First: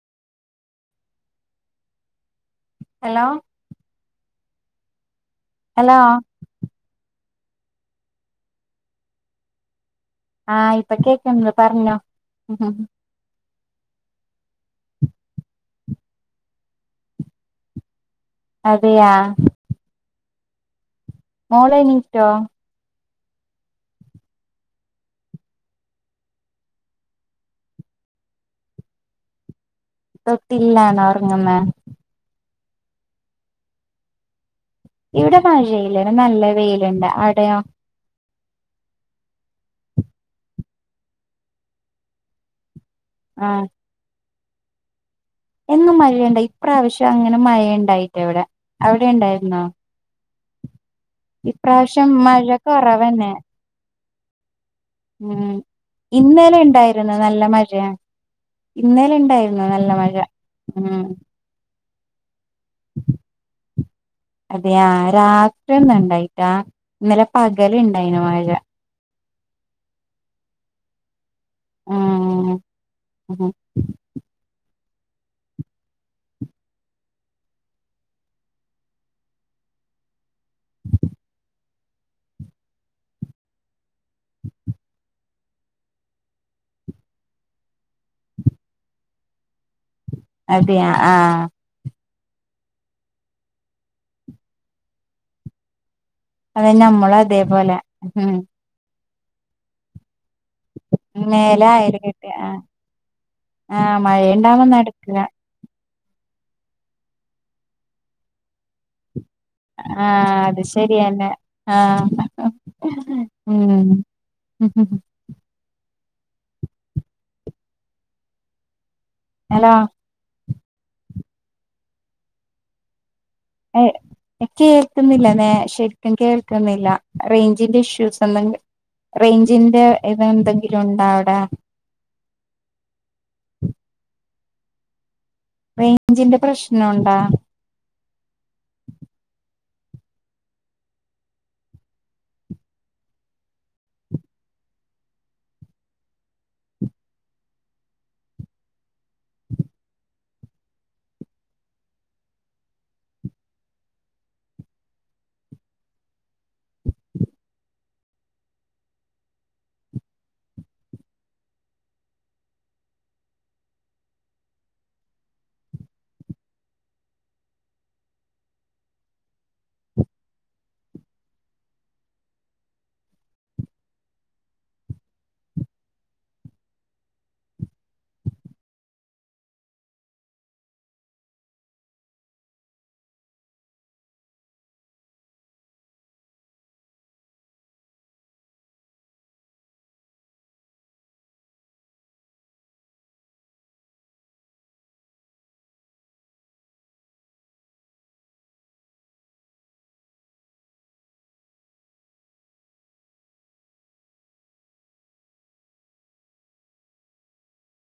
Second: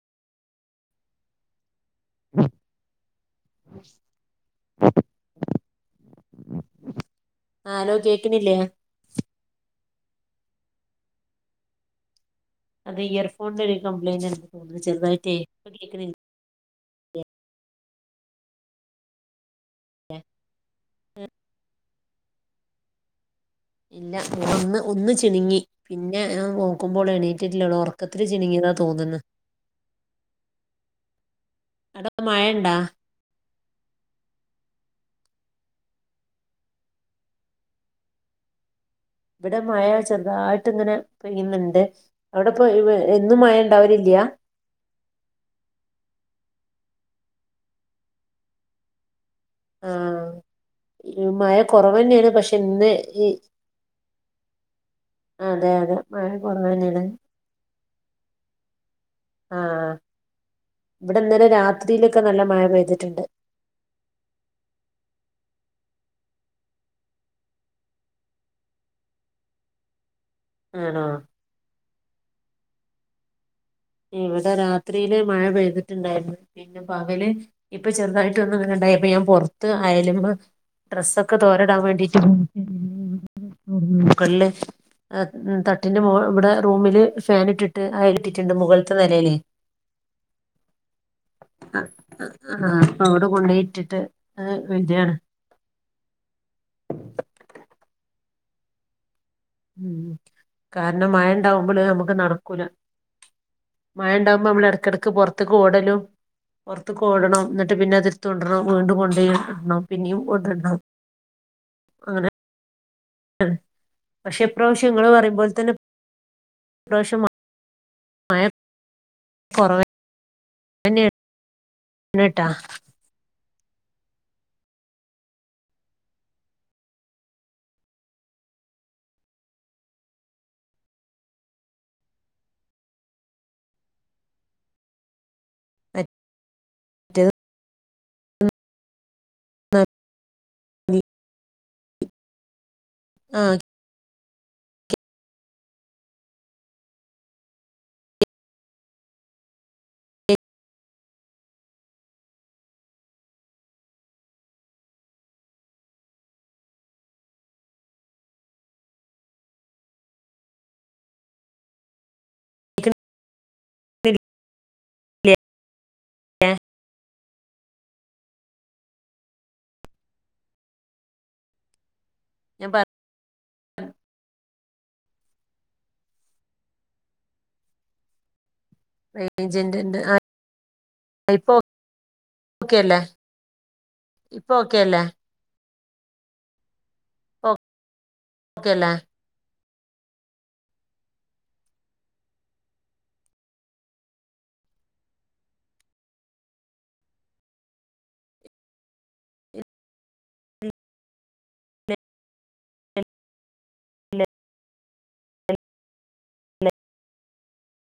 Hello. Hello. ആ hello കേക്ക്‌ണില്ലേ. ആഹ് ഇപ്പൊ കേക്ക്‌ന്ന് പർഞ്ഞോ. അത് ഈ ഒര് ഫ് ഫോൺ നൊര് കംബ്ലൈൻഡ് ണ്ട് ചെർതായ്റ്റേ. കേക്ക്ണിൽ ല്ലേ. അതെയാ എഹ് ഓളെനി റ്റൊ ഇല്ല ഓളൊന്ന് ഒന്ന് ചിണ്ങ്ങി പിന്ന നോക്കുമ്പോള് എണീറ്റിട്ടിലോള് ഒറക്കത്തില് ചിണുങ്ങിയതാ തോന്ന്ന്ന്. തൊട്ടില്ലാണോ ഒർങ്ങ്ന്നേ. ആഹ് ഇവിടെ മഴയില്ല. നല്ല വെയില്ണ്ട്. ആടെയോ? വിടെ മഴ ചെർതായ്ട്ട് ങ്ങനെ പെയ്യുന്ന്ണ്ട്. അവ്ടെ പ്പൊ എന്നും മഴ ആഹ് ണ്ടാവലില്ല്യാ. എന്നും മഴയുണ്ട ഇപ്രാവശ്യ അങ്ങന മഴ ണ്ടായില്ല വ്ടെ അവിടെ ണ്ടായി ണോ ആ മഴ കൊറവെന്നെണ് പക്ഷെ ന്ന് ഈ കൊറവന്നെ ഉം അതെ അതെ മഴ ഇന്നലെ കുറവ് തന്നെയാണ് ഇണ്ടായിരുന്നു. നല്ല മഴയാ. ഇന്നേല ആ ഇണ്ടായിരുന്നു നല്ല മഴ. ഉം ഇവിടെ ഇന്നലെ രാത്രിയിലൊക്കെ നല്ല മഴ പെയ്തിട്ടുണ്ട് അതെയാ രാ ഇണ്ടായിട്ടാ ഇന്നലെ പകല് ഇണ്ടായിന്. മഴ. ആണോ ആഹ് ഇവിടെ രാത്രിയില് മഴ പെയ്തിട്ടുണ്ടായിരുന്നു പിന്നെ പകല് ഇപ്പൊ ചെറുതായിട്ട് ഒന്ന് ഇങ്ങനിണ്ടായപ്പ ഞാൻ പുറത്ത് അയേലും ഡ്രെസ്സൊക്കെ തോരാൻ ഇടാൻ വേണ്ടിട്ട് മുകളില് തട്ടിന്റെ ഇവിടെ റൂമില് ഫൻ ഇട്ടിട്ട് അയേൽ ഇട്ടി ണ്ട് മുകളിത്തെ നിലേല് അതെയാ ആഹ് ആഹ് അവിടെ കൊണ്ടുപോയി ഇട്ടിട്ട് വരുകയാണ്. അത് തന്നെ നമ്മളും അതേപോലെ ഉം കാരണം മഴ മേലെ ഉണ്ടാവുമ്പോൾ അയല് നമുക്ക് കെട്ടി ആ നടക്കൂല ആ മഴ ഉണ്ടകുമ്പോ മഴയുണ്ടാവുമ്പോ നമ്മൾ ഇടക്കിടക്ക് നടക്കൂല പുറത്തേക്ക് ഓടലും പൊടറത്ത്ക്ക് ഓടണം എന്നിട്ട് പിന്നെ അത് എടുത്തോണ്ടരണം വീണ്ടും കൊണ്ടോയി ഇടണം പിന്നെയും ആഹ് അത് കൊണ്ടിടണം ശെരിയന്നേ ആഹ് അങ്ങനെ ഉം പക്ഷെ ഇപ്രാവശ്യം ഇങ്ങള് പറയുമ്പോലെ തന്നെ ഇപ്രാശ്യം മയാ ഹലോ [unintelligible] ഏഹ് കേൾക്കുന്നില്ല [unintelligible] ശെരിക്കും കേൾക്കുന്നില്ല, റേഞ്ചിന്റെ ഇഷ്യൂസെന്തെ [unintelligible] റേഞ്ചിന്റെ ഇത് എന്തെങ്കിലും ഉണ്ടോ അവടെ? റേഞ്ചിന്റെ പ്രശ്നം ഉണ്ടാ? മറ്റേത് ആഹ് [unintelligible] ഞാൻ പ ഏജന്റ് ഇണ്ട് ഇപ്പോ ഓക്കെല്ലേ? ഇപ്പോ ഓക്കെല്ലേ? ഓക്കെ അല്ലേ? ഇല്ല ഇല്ല [unintelligible]